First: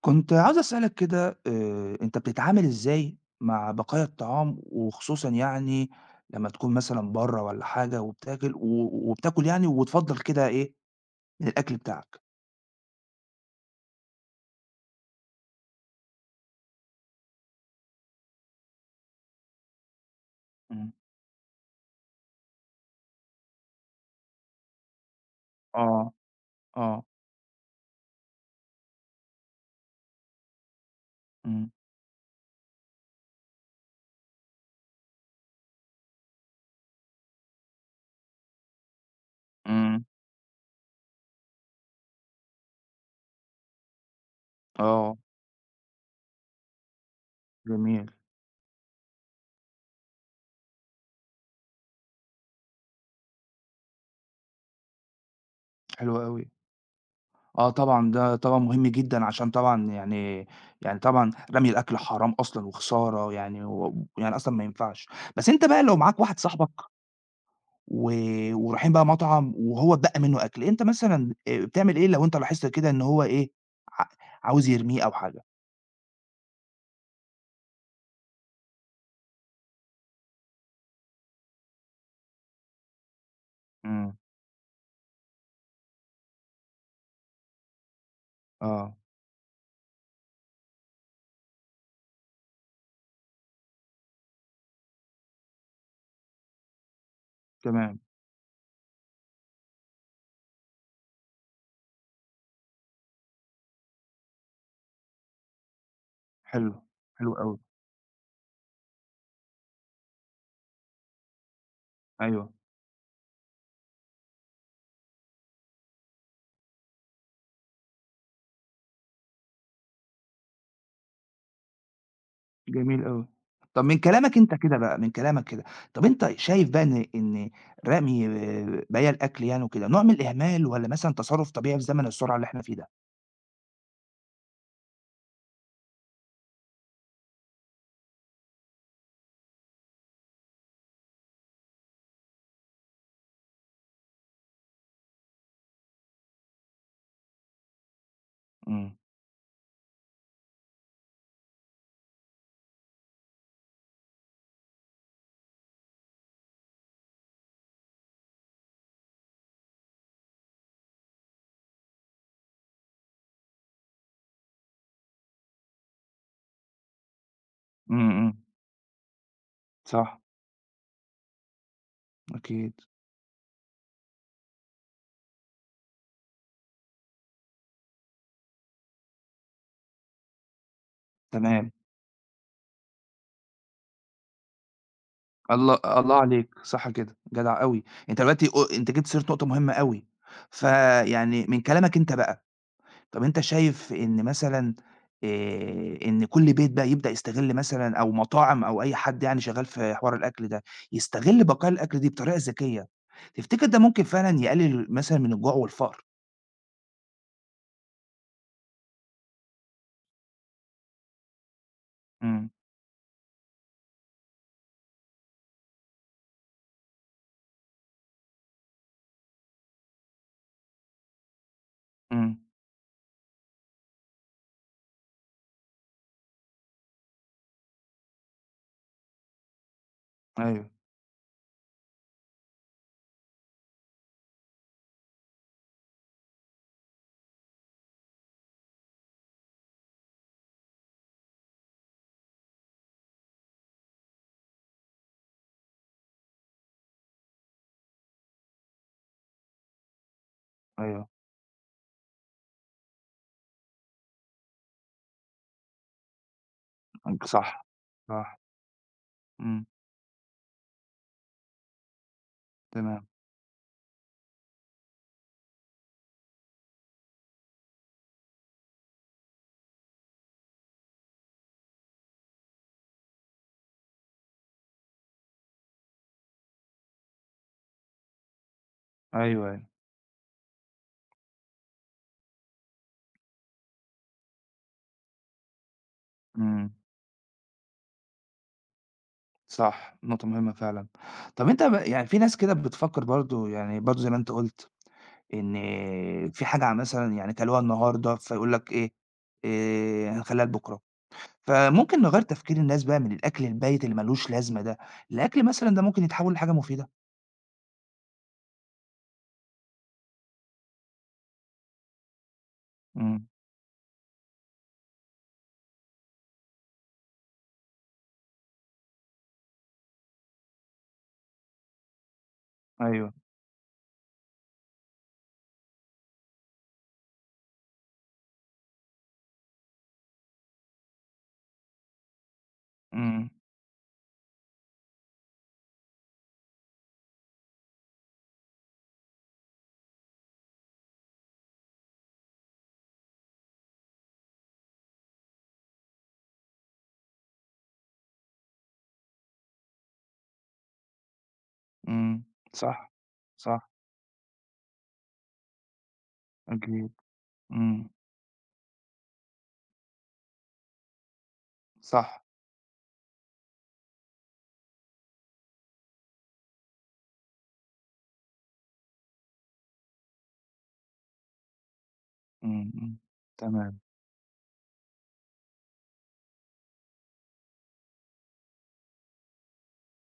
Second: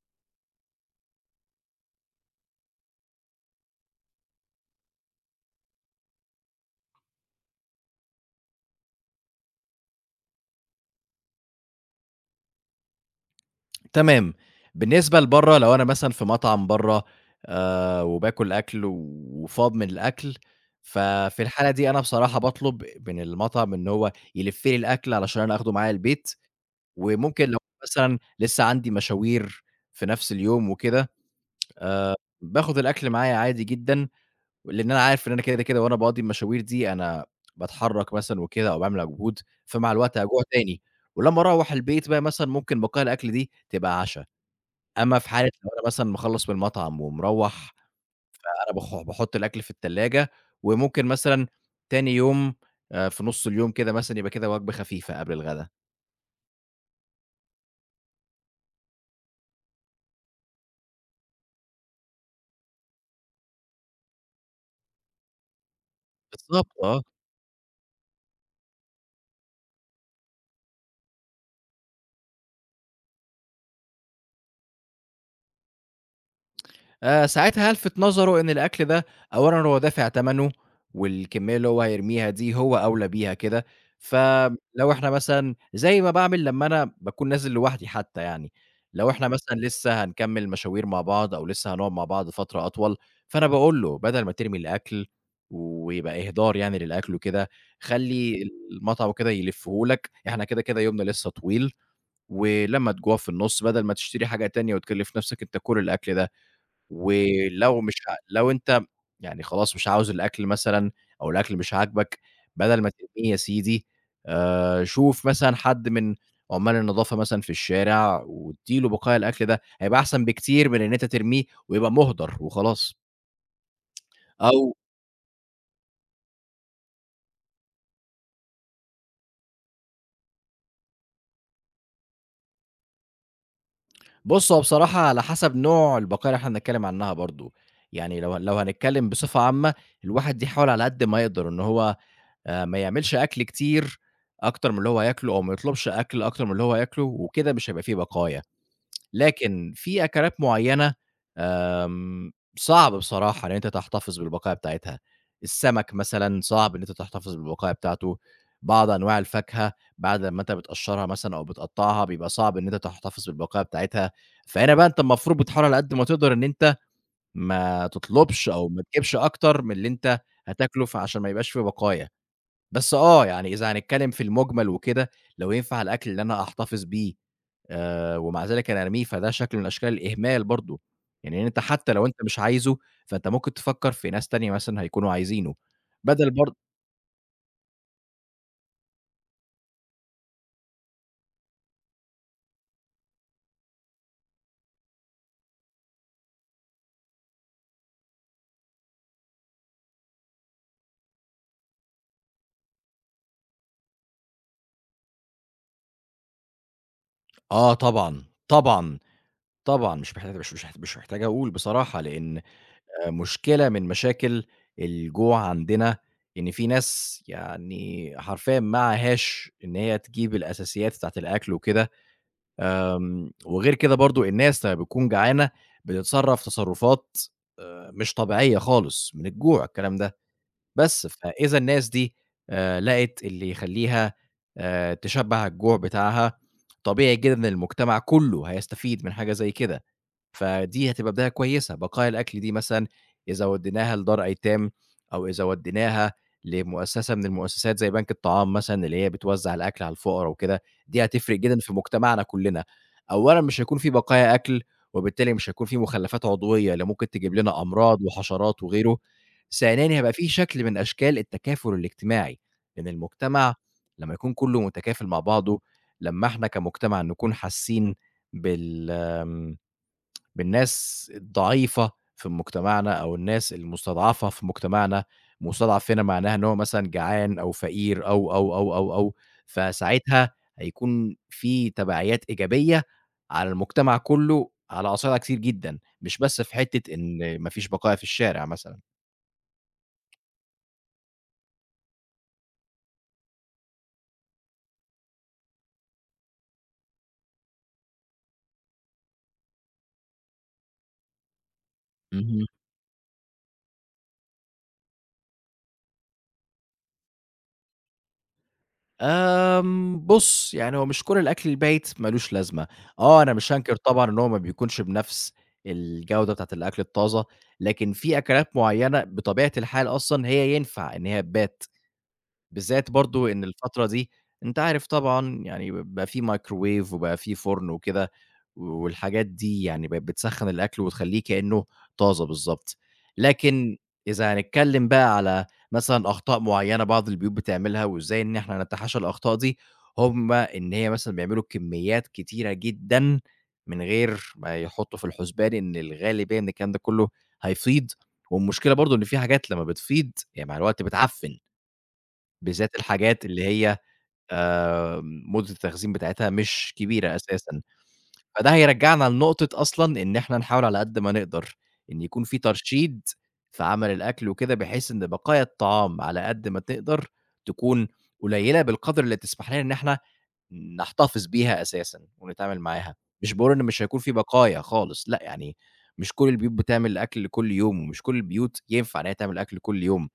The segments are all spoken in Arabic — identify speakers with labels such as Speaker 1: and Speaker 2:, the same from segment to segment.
Speaker 1: كنت عاوز أسألك كده أنت بتتعامل إزاي مع بقايا الطعام، وخصوصًا يعني لمّا تكون مثلًا برّه والّا حاجة وبتاكل وبتاكل يعني وتفضّل كده إيه من الأكل بتاعك؟
Speaker 2: تمام. بالنسبة لبرّه لو أنا مثلًا في مطعم برّه وباكل أكل وفاض من الأكل،
Speaker 1: إمم.
Speaker 2: ففي الحالة دي أنا بصراحة باطلب من المطعم إن هو يلِف لي الأكل علشان أنا آخده معايا
Speaker 1: آه.
Speaker 2: البيت،
Speaker 1: آه.
Speaker 2: وممكن لو مثلًا لسه عندي مشاوير في نفس اليوم وكده،
Speaker 1: إمم.
Speaker 2: آآ باخد الأكل معايا عادي جدًا، لإن أنا عارف إن أنا كده، كده وأنا باقضي المشاوير دي أنا باتحرّك مثلًا وكده أو باعمل مجهود، فمع
Speaker 1: إمم.
Speaker 2: الوقت هاجوع تاني، ولمّا أروّح البيت بقى مثلًا ممكن بقايا الأكل دي تبقى عشا.
Speaker 1: آه.
Speaker 2: أمّا في حالة لو أنا مثلًا مخلّص من المطعم ومروّح،
Speaker 1: جميل.
Speaker 2: أنا باحُط الأكل في التلاجة، وممكن مثلًا تاني يوم في نُص اليوم كده مثلًا يبقى كده وجبة خفيفة قبل الغدا.
Speaker 1: حلو أوي. آه طبعًا، ده طبعًا مهم جدًا عشان طبعًا يعني طبعًا رمي الأكل حرام أصلًا وخسارة يعني يعني أصلًا ما ينفعش. بس أنت بقى لو معاك واحد
Speaker 2: بالضبط
Speaker 1: صاحبك
Speaker 2: آه.
Speaker 1: و ورايحين بقى مطعم وهو اتبقى منّه أكل، أنت مثلًا بتعمل إيه لو أنت لاحظت كده إن هو إيه، ع عاوز يرميه أو حاجة؟
Speaker 2: ساعتها هالفِت نظره إن الأكل ده أولًا هو دافع تمنه، والكمية اللي هو هيرميها دي هو أولى بيها كده،
Speaker 1: إمم.
Speaker 2: فلو إحنا مثلًا زي ما باعمل لمّا أنا باكون نازل لوحدي حتى يعني،
Speaker 1: آه.
Speaker 2: لو إحنا مثلًا لسه هنكمّل مشاوير مع بعض أو لسه هنقعد مع بعض فترة أطول، فأنا باقول له: "بدل ما ترمي الأكل ويبقى إهدار يعني للأكل وكده،
Speaker 1: تمام.
Speaker 2: خلّي المطعم وكده يلفّه لك، إحنا كده، كده يومنا لسه طويل، ولمّا تجوع في النُص بدل ما تشتري حاجة تانية وتكلّف نَفْسك أنت كُل الأكل ده."
Speaker 1: حلو. حلو أوي.
Speaker 2: ولو مش ع لو أنت يعني خلاص مش عاوز الأكل مثلًا أو الأكل مش عاجبك،
Speaker 1: أيوه.
Speaker 2: بدل ما ترميه يا سيدي شوف مثلًا حد من عُمّال النضافة مثلًا في الشارع وادّي له بقايا الأكل ده، هيبقى أحسن بكتير من إن أنت ترميه ويبقى مُهدَر وخلاص.
Speaker 1: جميل أوي. طَب من كلامك أنت
Speaker 2: أو
Speaker 1: كده بقى، من كلامك كده، طَب أنت شايف بقى إن رمي آه، بقايا الأكل يعني وكده نوع من الإهمال والّا مثلًا تصرُّف طبيعي في زمن السرعة اللي إحنا فيه ده؟
Speaker 2: بُص، هو بصراحة على حسب نوع البقايا اللي إحنا بنتكلم عنها برضه، يعني لو هنتكلم بصفة عامة، الواحد يحاول على قد ما يقدر إن هو ما يعملش أكل كتير أكتر من اللي هو هياكله أو ما يطلبش أكل أكتر من اللي هو هياكله وكده مش هيبقى في بقايا.
Speaker 1: إمم.
Speaker 2: لكن في أكلات معيّنة آمم صعب بصراحة إن أنت تحتفظ بالبقايا بتاعتها. السمك مثلًا صعب إن أنت تحتفظ بالبقايا بتاعته، بعض أنواع الفاكهة بعد لمّا أنت بتقشّرها مثلًا أو بتقطّعها بيبقى صعب إن أنت تحتفظ بالبقايا بتاعتها، فهنا بقى أنت المفروض بتحاول على قد ما تقدر إن أنت ما
Speaker 1: إمم. إمم.
Speaker 2: تطلبش أو ما تجيبش أكتر من اللي أنت
Speaker 1: صح.
Speaker 2: هتاكله فعشان ما يبقاش في بقايا.
Speaker 1: أكيد.
Speaker 2: بس يعني إذا هنتكلم في المُجمل وكده، لو ينفع الأكل اللي أنا أحتفظ بيه ومع ذلك أنا أرميه، فده شكل من أشكال الإهمال برضه، يعني إن أنت
Speaker 1: تمام.
Speaker 2: حتى لو أنت مش عايزه، فأنت ممكن تفكّر في ناس تانية مثلًا هيكونوا عايزينه،
Speaker 1: الله الله
Speaker 2: بدل
Speaker 1: عليك،
Speaker 2: برض
Speaker 1: صح كده، جدع أوي. أنت دلوقتي أنت جِبت سيرة نقطة مهمة أوي، فيعني من كلامك أنت بقى، طَب أنت شايف إن مثلًا إن كل بيت بقى يبدأ يستغل مثلًا أو مطاعم أو أي حد يعني شغّال في حوار الأكل ده، يستغل بقايا الأكل دي بطريقة ذكية، تفتكر ده ممكن فعلًا يقلل مثلًا من الجوع والفقر؟
Speaker 2: آه طبعًا، طبعًا، طبعًا، مش محتاج أقول بصراحة، لإن
Speaker 1: إمم.
Speaker 2: مشكلة من مشاكل الجوع عندنا إن في ناس يعني حرفيًا معهاش إن هي تجيب الأساسيات بتاعة الأكل وكده،
Speaker 1: إمم.
Speaker 2: وغير كده برضه الناس لمّا بتكون جعانة بتتصرّف تصرُّفات مش طبيعية خالص، من الجوع الكلام ده،
Speaker 1: أيوه.
Speaker 2: بس فإذا الناس دي لقت اللي يخلّيها تشبّع الجوع بتاعها، طبيعي جدًا إن المجتمع كلّه هيستفيد من حاجة زي كده. فدي هتبقى بداية كويسة، بقايا الأكل دي مثلًا إذا ودّيناها لدار أيتام أو إذا ودّيناها لمؤسسة من المؤسسات زي بنك الطعام مثلًا اللي هي بتوزّع الأكل على الفقرا وكده، دي
Speaker 1: أيوه.
Speaker 2: هتفرق جدًا في مجتمعنا كُلّنا. أولًا مش هيكون في بقايا أكل، وبالتالي مش هيكون في مخلّفات عضوية اللي ممكن
Speaker 1: عندك
Speaker 2: تجيب لنا
Speaker 1: صح.
Speaker 2: أمراض
Speaker 1: صح.
Speaker 2: وحشرات وغيره.
Speaker 1: إمم.
Speaker 2: ثانيًا هيبقى في شكل من أشكال التكافل الاجتماعي، لإن
Speaker 1: تمام.
Speaker 2: المجتمع لمّا يكون كُلّه متكافل مع بعضه، لمّا إحنا كمجتمع نكون حاسين بال آمم بالناس الضعيفة في مجتمعنا أو الناس المستضعفة في مجتمعنا، مستضعف هنا معناها إن هو مثلًا جعان أو فقير أو، أو، أو، أو، أو،
Speaker 1: أيوه. أيوه.
Speaker 2: فساعتها هيكون في تبعيات إيجابية على المجتمع كله على أصعدة كتير جدًا، مش بس في
Speaker 1: إمم.
Speaker 2: حتة إن ما فيش بقايا في الشارع مثلًا.
Speaker 1: صح، نقطة مهمة فعلًا. طَب أنت يعني في ناس كده بتفكّر برضه يعني برضه زي ما أنت قُلت، إن في حاجة ع مثلًا يعني كلوها النهارده فيقول لك إيه، هنخلّيها لبُكرة. فممكن نغيّر
Speaker 2: اهم.
Speaker 1: تفكير الناس بقى من الأكل البايت اللي ما لوش لازمة ده، لأكل مثلًا ده ممكن يتحوّل لحاجة مفيدة.
Speaker 2: بُص، يعني هو مش كل الأكل البايت ما لوش لازمة. آه،
Speaker 1: إمم.
Speaker 2: أنا مش هانكر طبعًا إن هو ما بيكونش بنفس الجودة بتاعة الأكل الطازة، لكن في أكلات معيّنة بطبيعة الحال أصلًا هي ينفع إن هي تبات. بالذات
Speaker 1: أيوه.
Speaker 2: برضه إن الفترة دي أنت عارف طبعًا يعني بقى في مايكروويف وبقى في فرن وكده، والحاجات دي يعني بقت بتسخّن الأكل وتخلّيه كإنه طازة بالضبط.
Speaker 1: إمم.
Speaker 2: لكن إذا هنتكلم بقى على مثلًا أخطاء معيّنة بعض البيوت بتعملها وإزاي إن إحنا نتحاشى الأخطاء دي، هم إن هي مثلًا بيعملوا كميات كتيرة جدًا من غير ما يحطّوا في الحسبان إن الغالبية إن الكلام ده كلّه هيفيض، والمشكلة برضه إن في حاجات لمّا بتفيض هي مع الوقت بتعفّن.
Speaker 1: إمم.
Speaker 2: بالذات
Speaker 1: صح.
Speaker 2: الحاجات اللي
Speaker 1: صح.
Speaker 2: هي مدة التخزين بتاعتها مش
Speaker 1: أكيد.
Speaker 2: كبيرة أساسًا،
Speaker 1: إمم.
Speaker 2: فده هيرجّعنا لنقطة أصلًا إن إحنا نحاول على قد ما نقدر إن يكون
Speaker 1: صح.
Speaker 2: في ترشيد في عمل الأكل وكده، بحيث إن بقايا الطعام على قد ما تقدر تكون قليلة بالقدر اللي تسمح لنا إن إحنا نحتفظ بيها أساسًا ونتعامل
Speaker 1: إمم.
Speaker 2: معاها،
Speaker 1: إمم.
Speaker 2: مش باقول إن
Speaker 1: تمام.
Speaker 2: مش هيكون في بقايا خالص، لأ، يعني مش كل البيوت بتعمل أكل كل يوم، ومش كل البيوت ينفع إن هي تعمل أكل كل يوم.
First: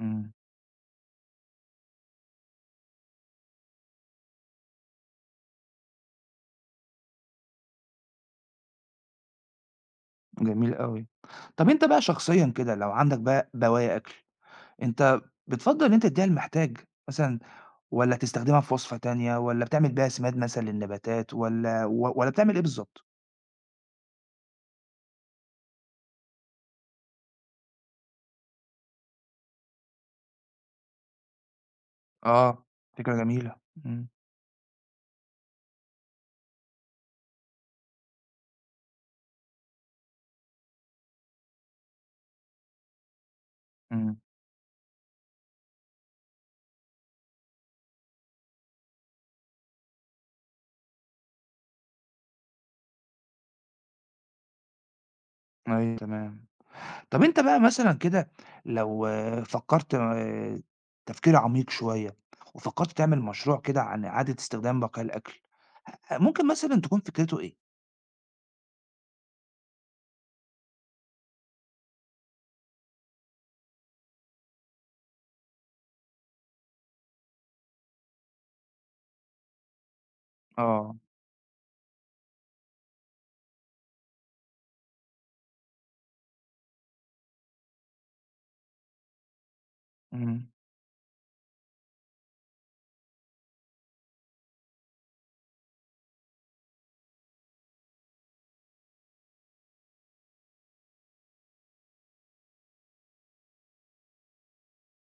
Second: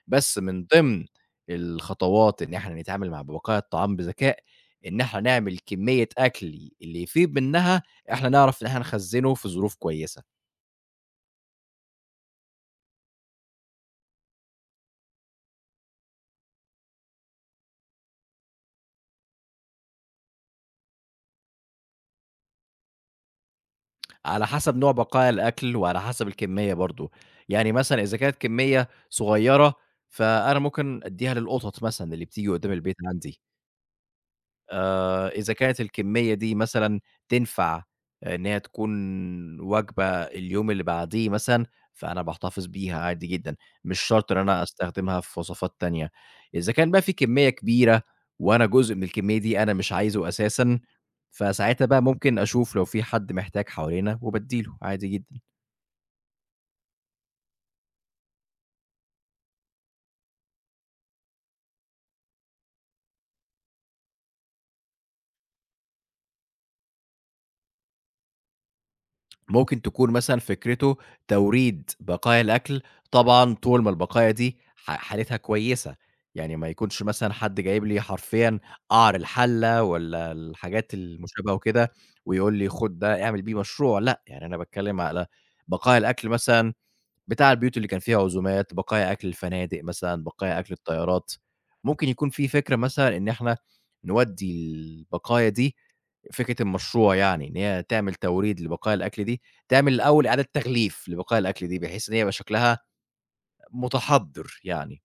Speaker 1: إمم.
Speaker 2: بس من ضمن الخطوات إن إحنا نتعامل مع بقايا الطعام بذكاء، إن إحنا نعمل كمية أكل اللي يفيض منها، إحنا نعرف إن إحنا نخزّنه في ظروف كويسة،
Speaker 1: جميل أوي. طَب أنت بقى شخصيًا كده لو عندك بقى بواقي أكل أنت بتفضّل إن أنت تدّيها للمحتاج مثلًا والّا تستخدمها في وصفة تانية والّا بتعمل بيها سماد مثلًا للنباتات والّا بتعمل إيه بالضبط؟
Speaker 2: على حسب نوع بقايا الأكل وعلى حسب الكمية برضه، يعني مثلًا إذا كانت كمية صغيرة، فأنا ممكن أدّيها للقطط مثلًا اللي بتيجي
Speaker 1: آه،
Speaker 2: قدّام البيت
Speaker 1: فكرة
Speaker 2: عندي.
Speaker 1: جميلة. إمم.
Speaker 2: إذا كانت الكمية دي مثلًا تنفع إن هي تكون وجبة اليوم اللي بعديه مثلًا، فأنا باحتفظ بيها عادي جدًا، مش
Speaker 1: إمم.
Speaker 2: شرط إن أنا أستخدمها في وصفات تانية. إذا كان بقى في كمية كبيرة وأنا جزء من الكمية دي أنا مش عايزه أساسًا، فساعتها بقى ممكن أشوف لو في حد محتاج حوالينا وبادّي له عادي جدًا.
Speaker 1: أيوه تمام. طَب أنت بقى مثلًا كده لو آه، فكّرت تفكير عميق شوية وفكّرت تعمل مشروع كده عن إعادة استخدام بقايا الأكل، أ ممكن مثلًا تكون فكرته إيه؟
Speaker 2: ممكن تكون مثلًا فكرته توريد بقايا الأكل، طبعًا طول ما البقايا دي حالتها كويسة، يعني ما يكونش مثلًا حد جايب لي حرفيًا قعر الحلة والّا الحاجات
Speaker 1: آه.
Speaker 2: المشابهة وكده، ويقول لي خُد ده اعمل بيه مشروع، لأ، يعني أنا باتكلم على بقايا الأكل مثلًا بتاع البيوت اللي كان فيها عزومات، بقايا أكل الفنادق مثلًا،
Speaker 1: إمم.
Speaker 2: بقايا أكل الطيارات، ممكن يكون في فكرة مثلًا إن إحنا نودّي البقايا دي فكرة المشروع يعني إن هي تعمل توريد لبقايا الأكل دي، تعمل الأول إعادة تغليف لبقايا الأكل دي، بحيث إن هي يبقى شكلها متحضّر يعني.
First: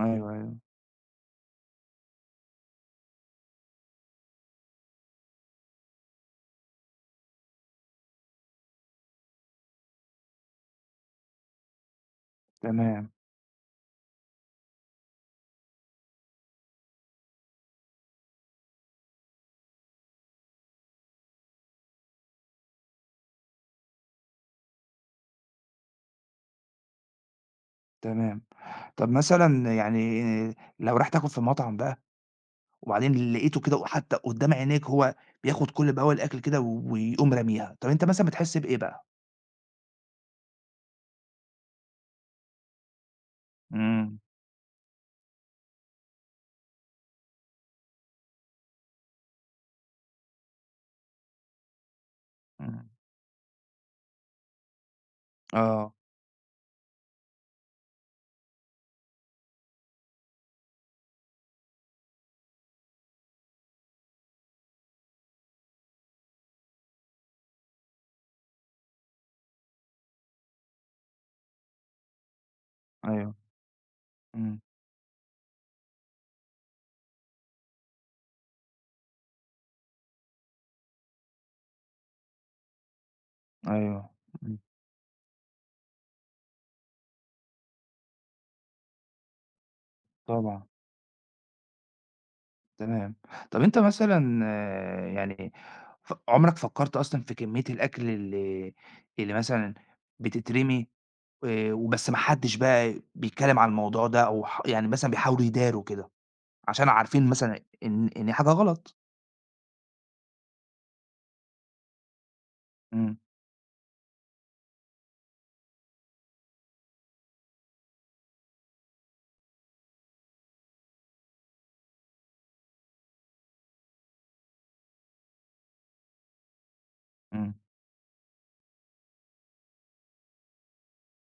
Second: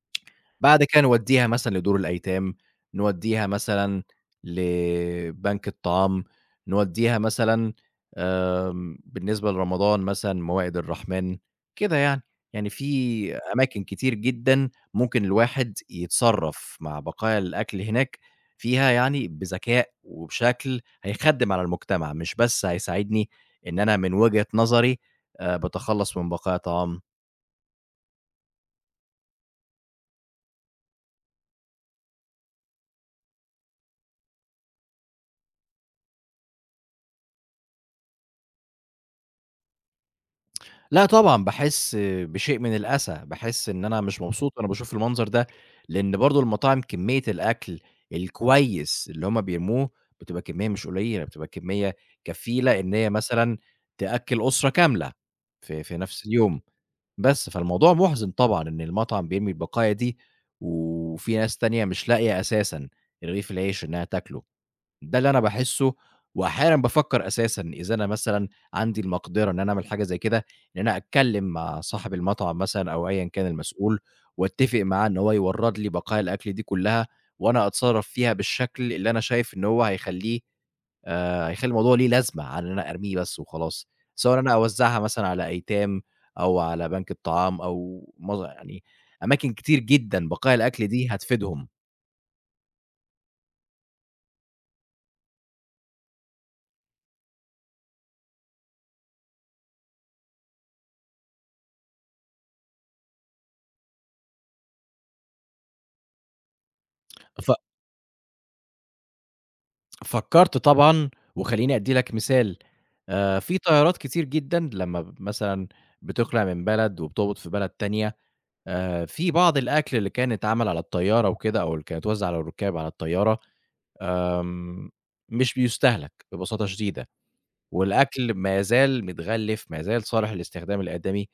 Speaker 1: أيوه. أيوه.
Speaker 2: بعد كده نودّيها مثلًا لدور الأيتام، نودّيها مثلًا لبنك الطعام، نودّيها مثلًا بالنسبة لرمضان مثلًا موائد الرحمن، كده يعني. يعني
Speaker 1: تمام.
Speaker 2: في أماكن كتير جدًا ممكن الواحد يتصرّف مع بقايا الأكل هناك فيها يعني بذكاء وبشكل هيخدِّم على المجتمع، مش بس هيساعدني إن أنا من وجهة نظري باتخلّص من بقايا طعام.
Speaker 1: تمام. طَب مثلًا يعني لو رايح تاكل في مطعم بقى وبعدين لقيته كده حتى قدّام عينيك هو بياخد كل بواقي الأكل كده ويقوم راميها، طب أنت مثلًا بتحس بإيه بقى؟
Speaker 2: لأ طبعًا، باحس بشيء من الأسى، باحس إن أنا
Speaker 1: إمم.
Speaker 2: مش مبسوط وأنا باشوف المنظر ده، لإن برضه المطاعم كمية الأكل الكويس اللي هم بيرموه بتبقى كمية مش قليلة، بتبقى كمية كفيلة
Speaker 1: إمم.
Speaker 2: إن هي مثلًا تأكّل أسرة كاملة في
Speaker 1: آه.
Speaker 2: في نفس اليوم، بس فالموضوع مُحزِن طبعًا إن المطعم بيرمي البقايا دي، وفي ناس تانية مش لاقية أساسًا رغيف العيش إنها تاكله. ده اللي أنا باحسّه، وأحيانًا بافكّر أساسًا إذا أنا مثلًا عندي المقدرة إن أنا أعمل حاجة زي كده، إن أنا أتكلّم مع صاحب المطعم مثلًا أو أيًا
Speaker 1: أيوه.
Speaker 2: كان المسؤول،
Speaker 1: إمم.
Speaker 2: واتّفق معاه إن هو يورّد لي بقايا الأكل دي كلّها، وأنا أتصرّف فيها بالشكل اللي أنا شايف إن هو هيخلّي الموضوع ليه لازمة عن إن أنا أرميه بس وخلاص،
Speaker 1: أيوه.
Speaker 2: سواء أنا
Speaker 1: إمم.
Speaker 2: أوزّعها مثلًا على أيتام أو على بنك الطعام أو يعني أماكن كتير جدًا بقايا
Speaker 1: طبعًا.
Speaker 2: الأكل دي هتفيدهم.
Speaker 1: تمام. طب أنت مثلًا آه، يعني عمرك فكّرت أصلًا في كمية الأكل اللي مثلًا بتترمي وبس ما حدش بقى بيتكلم على الموضوع ده أو يعني مثلًا بيحاولوا يداروا كده، عشان عارفين
Speaker 2: ف
Speaker 1: مثلًا إن حاجة غلط؟
Speaker 2: فكّرت طبعًا، وخلّيني أدّي لك مثال،
Speaker 1: إمم.
Speaker 2: في طيارات كتير جدًا لمّا مثلًا بتخلع من بلد وبتهبط في بلد تانية، في بعض الأكل اللي كان اتعمل على الطيارة وكده أو اللي كان اتوزّع على الرُكّاب على الطيارة، آمم مش بيُستهلك ببساطة شديدة،
Speaker 1: إمم.
Speaker 2: والأكل ما يزال متغلّف، ما يزال صالح للاستخدام الآدمي،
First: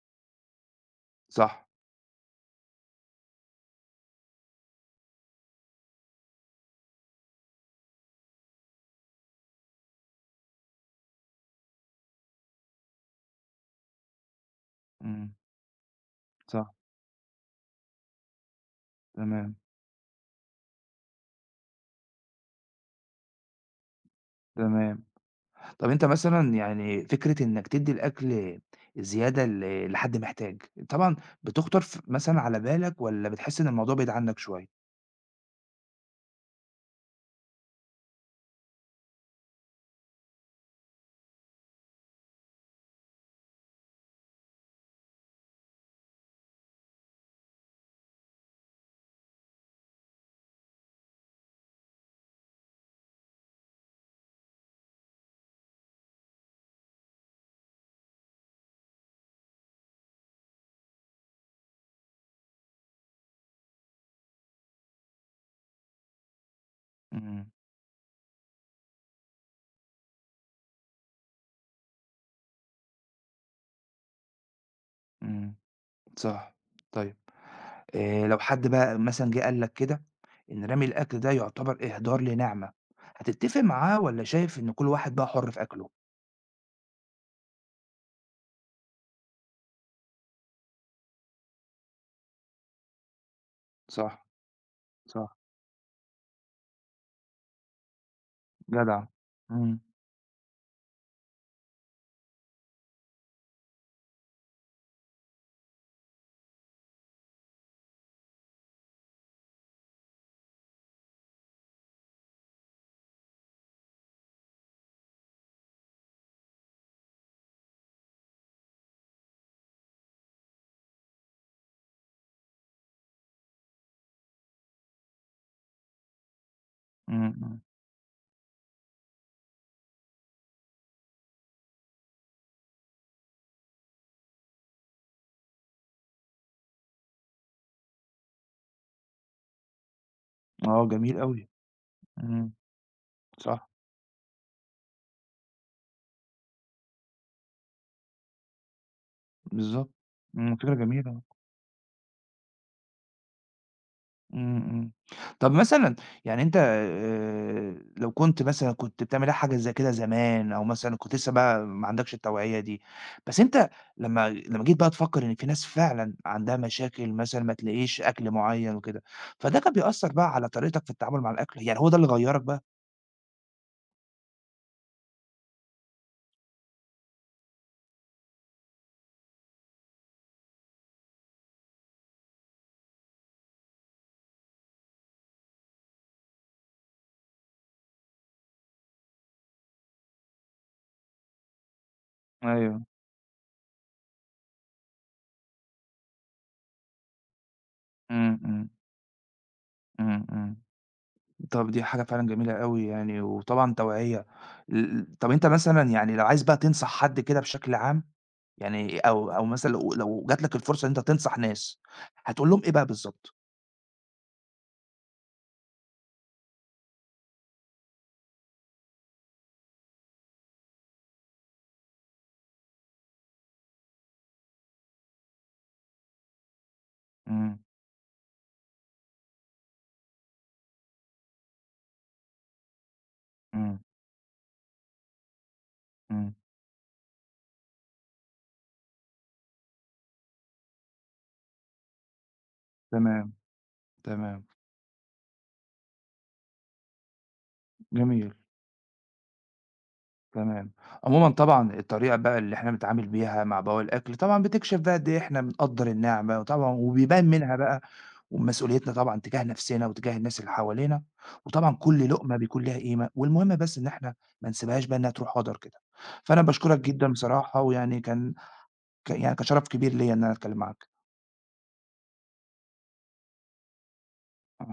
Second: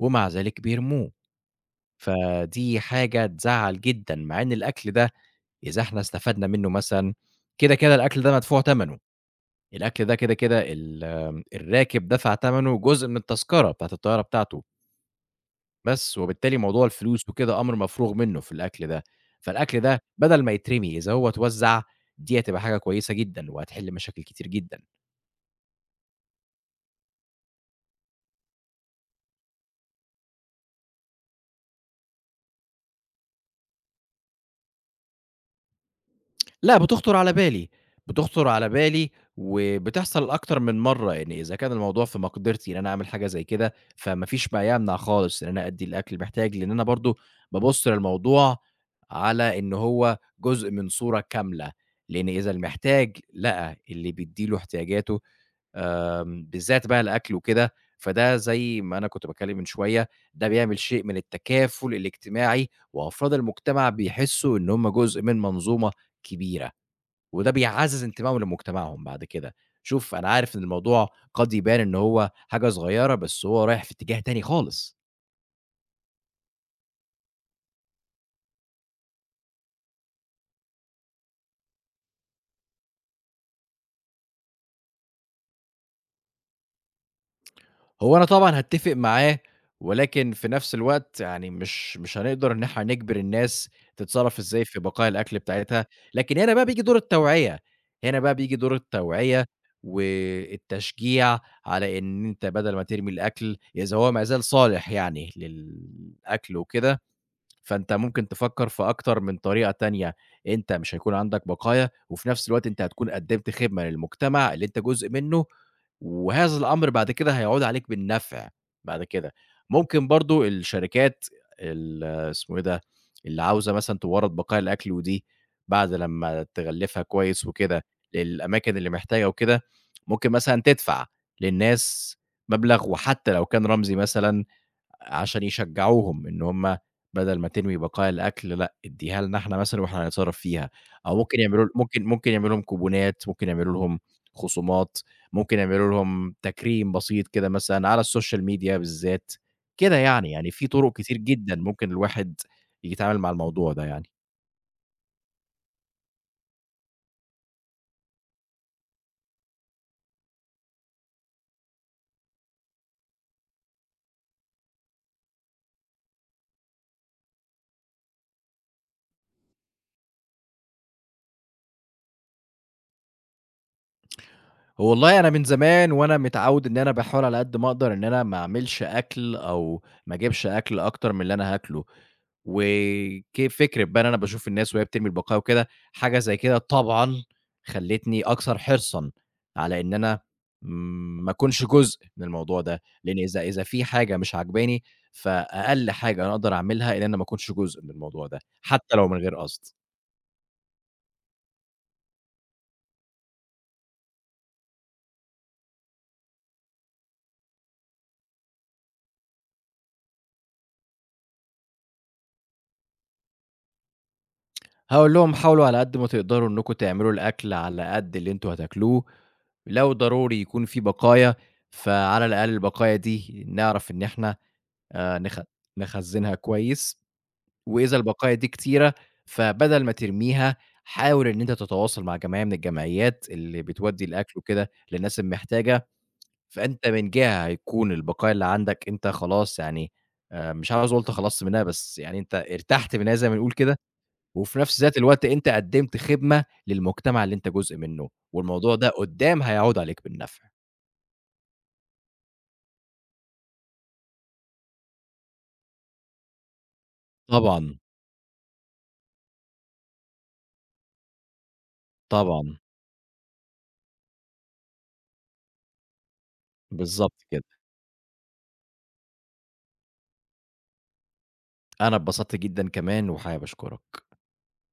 Speaker 2: ومع ذلك بيرموه،
Speaker 1: صح.
Speaker 2: فدي حاجة تزعّل جدًا، مع إن الأكل ده إذا إحنا استفدنا منّه مثلًا، كده، كده الأكل ده مدفوع تمنه. الأكل ده كده، كده ال آم، الراكب دفع تمنه جزء من التذكرة بتاعة الطيارة بتاعته،
Speaker 1: إمم.
Speaker 2: بس وبالتالي
Speaker 1: صح.
Speaker 2: موضوع الفلوس وكده أمر مفروغ منه في الأكل ده،
Speaker 1: تمام.
Speaker 2: فالأكل ده بدل ما يترمي إذا هو اتوزّع، دي هتبقى حاجة كويسة جدًا وهتحل مشاكل كتير جدًا.
Speaker 1: تمام. طب أنت مثلًا يعني فكرة إنّك تدّي الأكل زيادة لحد محتاج، طبعًا بتخطر مثلًا على بالك والّا بتحس إن الموضوع بعيد عنّك شوية؟
Speaker 2: لأ، بتخطر على بالي، بتخطر على بالي وبتحصل أكتر من مرّة، يعني إذا كان الموضوع في مقدرتي إن أنا أعمل حاجة زي كده، فما فيش ما يمنع خالص إن أنا أدّي الأكل المحتاج، لإن أنا برضه بابُص للموضوع على إن هو جزء من صورة كاملة، لإن إذا المحتاج لقى اللي بيدّي له احتياجاته، بالذات بقى الأكل وكده، فده زي ما أنا كنت باتكلم من شوية، ده بيعمل شيء من التكافل الاجتماعي، وأفراد المجتمع بيحسّوا إن هُم جزء من منظومة كبيرة. وده
Speaker 1: إمم.
Speaker 2: بيعزّز انتمائهم لمجتمعهم بعد كده. شوف أنا عارف إن الموضوع قد يبان إن هو حاجة صغيّرة، بس هو رايح في اتجاه تاني خالص.
Speaker 1: إمم. صح. طيب لو حد بقى مثلًا جه قال لك كده إن رمي الأكل ده يعتبر إهدار لنعمة، هتتّفق معاه والّا شايف إن كل واحد بقى حُر في أكله؟
Speaker 2: هو أنا طبعًا هاتّفق معاه، ولكن في نفس الوقت يعني مش هنقدر إن إحنا نجبر الناس
Speaker 1: صح.
Speaker 2: تتصرّف إزاي في بقايا
Speaker 1: صح.
Speaker 2: الأكل بتاعتها. لكن هنا بقى بييجي دور التوعية، هنا بقى بييجي دور
Speaker 1: جدع.
Speaker 2: التوعية
Speaker 1: إمم.
Speaker 2: والتشجيع على إن أنت بدل ما ترمي الأكل إذا هو ما زال صالح يعني للأكل وكده فأنت ممكن تفكّر في أكتر من طريقة تانية، أنت مش هيكون عندك بقايا، وفي نفس الوقت أنت هتكون قدّمت خدمة للمجتمع اللي أنت جزء منّه، وهذا الأمر بعد كده هيعود عليك بالنفع بعد كده. ممكن برضه الشركات ال اسمه إيه ده، اللي عاوزة مثلًا تورّد بقايا الأكل ودي بعد لمّا تغلّفها
Speaker 1: إمم.
Speaker 2: كويس
Speaker 1: إمم.
Speaker 2: وكده للأماكن اللي محتاجة وكده، ممكن مثلًا تدفع للناس مبلغ وحتى لو كان رمزي مثلًا عشان يشجعوهم إن هم بدل ما ترمي بقايا الأكل لأ، ادّيها لنا إحنا مثلًا وإحنا هنتصرّف فيها،
Speaker 1: آه،
Speaker 2: أو
Speaker 1: جميل
Speaker 2: ممكن
Speaker 1: أوي.
Speaker 2: يعملوا ممكن يعملوا
Speaker 1: إمم.
Speaker 2: لهم كوبونات، ممكن
Speaker 1: صح.
Speaker 2: يعملوا لهم خصومات، ممكن يعملوا لهم تكريم بسيط كده مثلًا على السوشيال ميديا بالذات،
Speaker 1: بالضبط.
Speaker 2: كده يعني، يعني
Speaker 1: إمم،
Speaker 2: في
Speaker 1: فكرة
Speaker 2: طرق كتير
Speaker 1: جميلة.
Speaker 2: جدًا ممكن الواحد يتعامل مع الموضوع ده يعني.
Speaker 1: إمم. إمم. طب مثلًا يعني أنت لو كنت مثلًا كنت بتعمل حاجة زي كده زمان أو مثلًا كنت لسه بقى ما عندكش التوعية دي، بس أنت لمّا جيت بقى تفكّر إن في ناس فعلًا عندها مشاكل مثلًا ما تلاقيش أكل معيّن وكده، فده كان بيأثّر بقى على طريقتك في التعامل مع الأكل؟ يعني هو ده اللي غيّرك بقى؟
Speaker 2: والله أنا من زمان وأنا متعوّد إن أنا باحاول على قد ما أقدر إن أنا ما أعملش أكل أو ما أجيبش أكل أكتر من اللي أنا هاكله، وك فكرة بقى إن أنا باشوف الناس وهي بترمي البقايا وكده، حاجة زي كده طبعًا خلّتني أكثر حرصًا على إن أنا ما أكونش جزء من الموضوع
Speaker 1: أيوه.
Speaker 2: ده، لإن إذا في حاجة مش عاجباني، فأقل حاجة أنا أقدر أعملها إن أنا ما أكونش جزء من الموضوع ده،
Speaker 1: إمم. إمم.
Speaker 2: حتى لو من غير قصد.
Speaker 1: إمم. إمم. طب دي حاجة فعلًا جميلة أوي يعني وطبعًا توعية. طب أنت مثلًا يعني لو عايز بقى تنصح حد كده بشكل عام يعني أو مثلًا لو جات لك الفرصة إن أنت تنصح ناس، هتقول لهم إيه بقى بالضبط؟
Speaker 2: هاقول لهم حاولوا على قد ما تقدروا إنكم تعملوا الأكل على قد اللي أنتم هتاكلوه، لو ضروري يكون في بقايا، فعلى الأقل البقايا دي نعرف إن إحنا آآ نخ نخزّنها كويس،
Speaker 1: إمم.
Speaker 2: وإذا البقايا دي كتيرة، فبدل ما ترميها حاول إن أنت تتواصل مع جمعية من الجمعيات اللي
Speaker 1: إمم.
Speaker 2: بتودّي الأكل وكده للناس المحتاجة،
Speaker 1: إمم.
Speaker 2: فأنت من جهة هيكون البقايا اللي عندك أنت خلاص يعني مش عاوز أقول تخلّصت منها، بس يعني أنت ارتحت منها زي
Speaker 1: تمام.
Speaker 2: ما بنقول كده.
Speaker 1: تمام.
Speaker 2: وفي نفس ذات الوقت أنت قدّمت خدمة للمجتمع اللي أنت جزء منّه،
Speaker 1: جميل.
Speaker 2: والموضوع ده قدّام هيعود عليك بالنفع.
Speaker 1: تمام. عمومًا طبعًا الطريقة بقى اللي إحنا بنتعامل بيها مع بواقي الأكل طبعًا بتكشف بقى قد إيه إحنا بنقدّر النعمة، وطبعًا وبيبان منها
Speaker 2: طبعًا،
Speaker 1: بقى ومسؤوليتنا طبعًا تجاه نفسنا وتجاه الناس اللي حوالينا، وطبعًا كل لقمة
Speaker 2: طبعًا،
Speaker 1: بيكون ليها قيمة، والمهم بس إن إحنا ما نسيبهاش بقى إنها تروح هدر كده. فأنا باشكرك جدًا
Speaker 2: بالضبط كده.
Speaker 1: بصراحة، ويعني كان يعني كان شرف كبير ليّا إن أنا أتكلم معاك.
Speaker 2: أنا اتبسطت جدًا كمان وحابب أشكرك.
Speaker 1: مع الس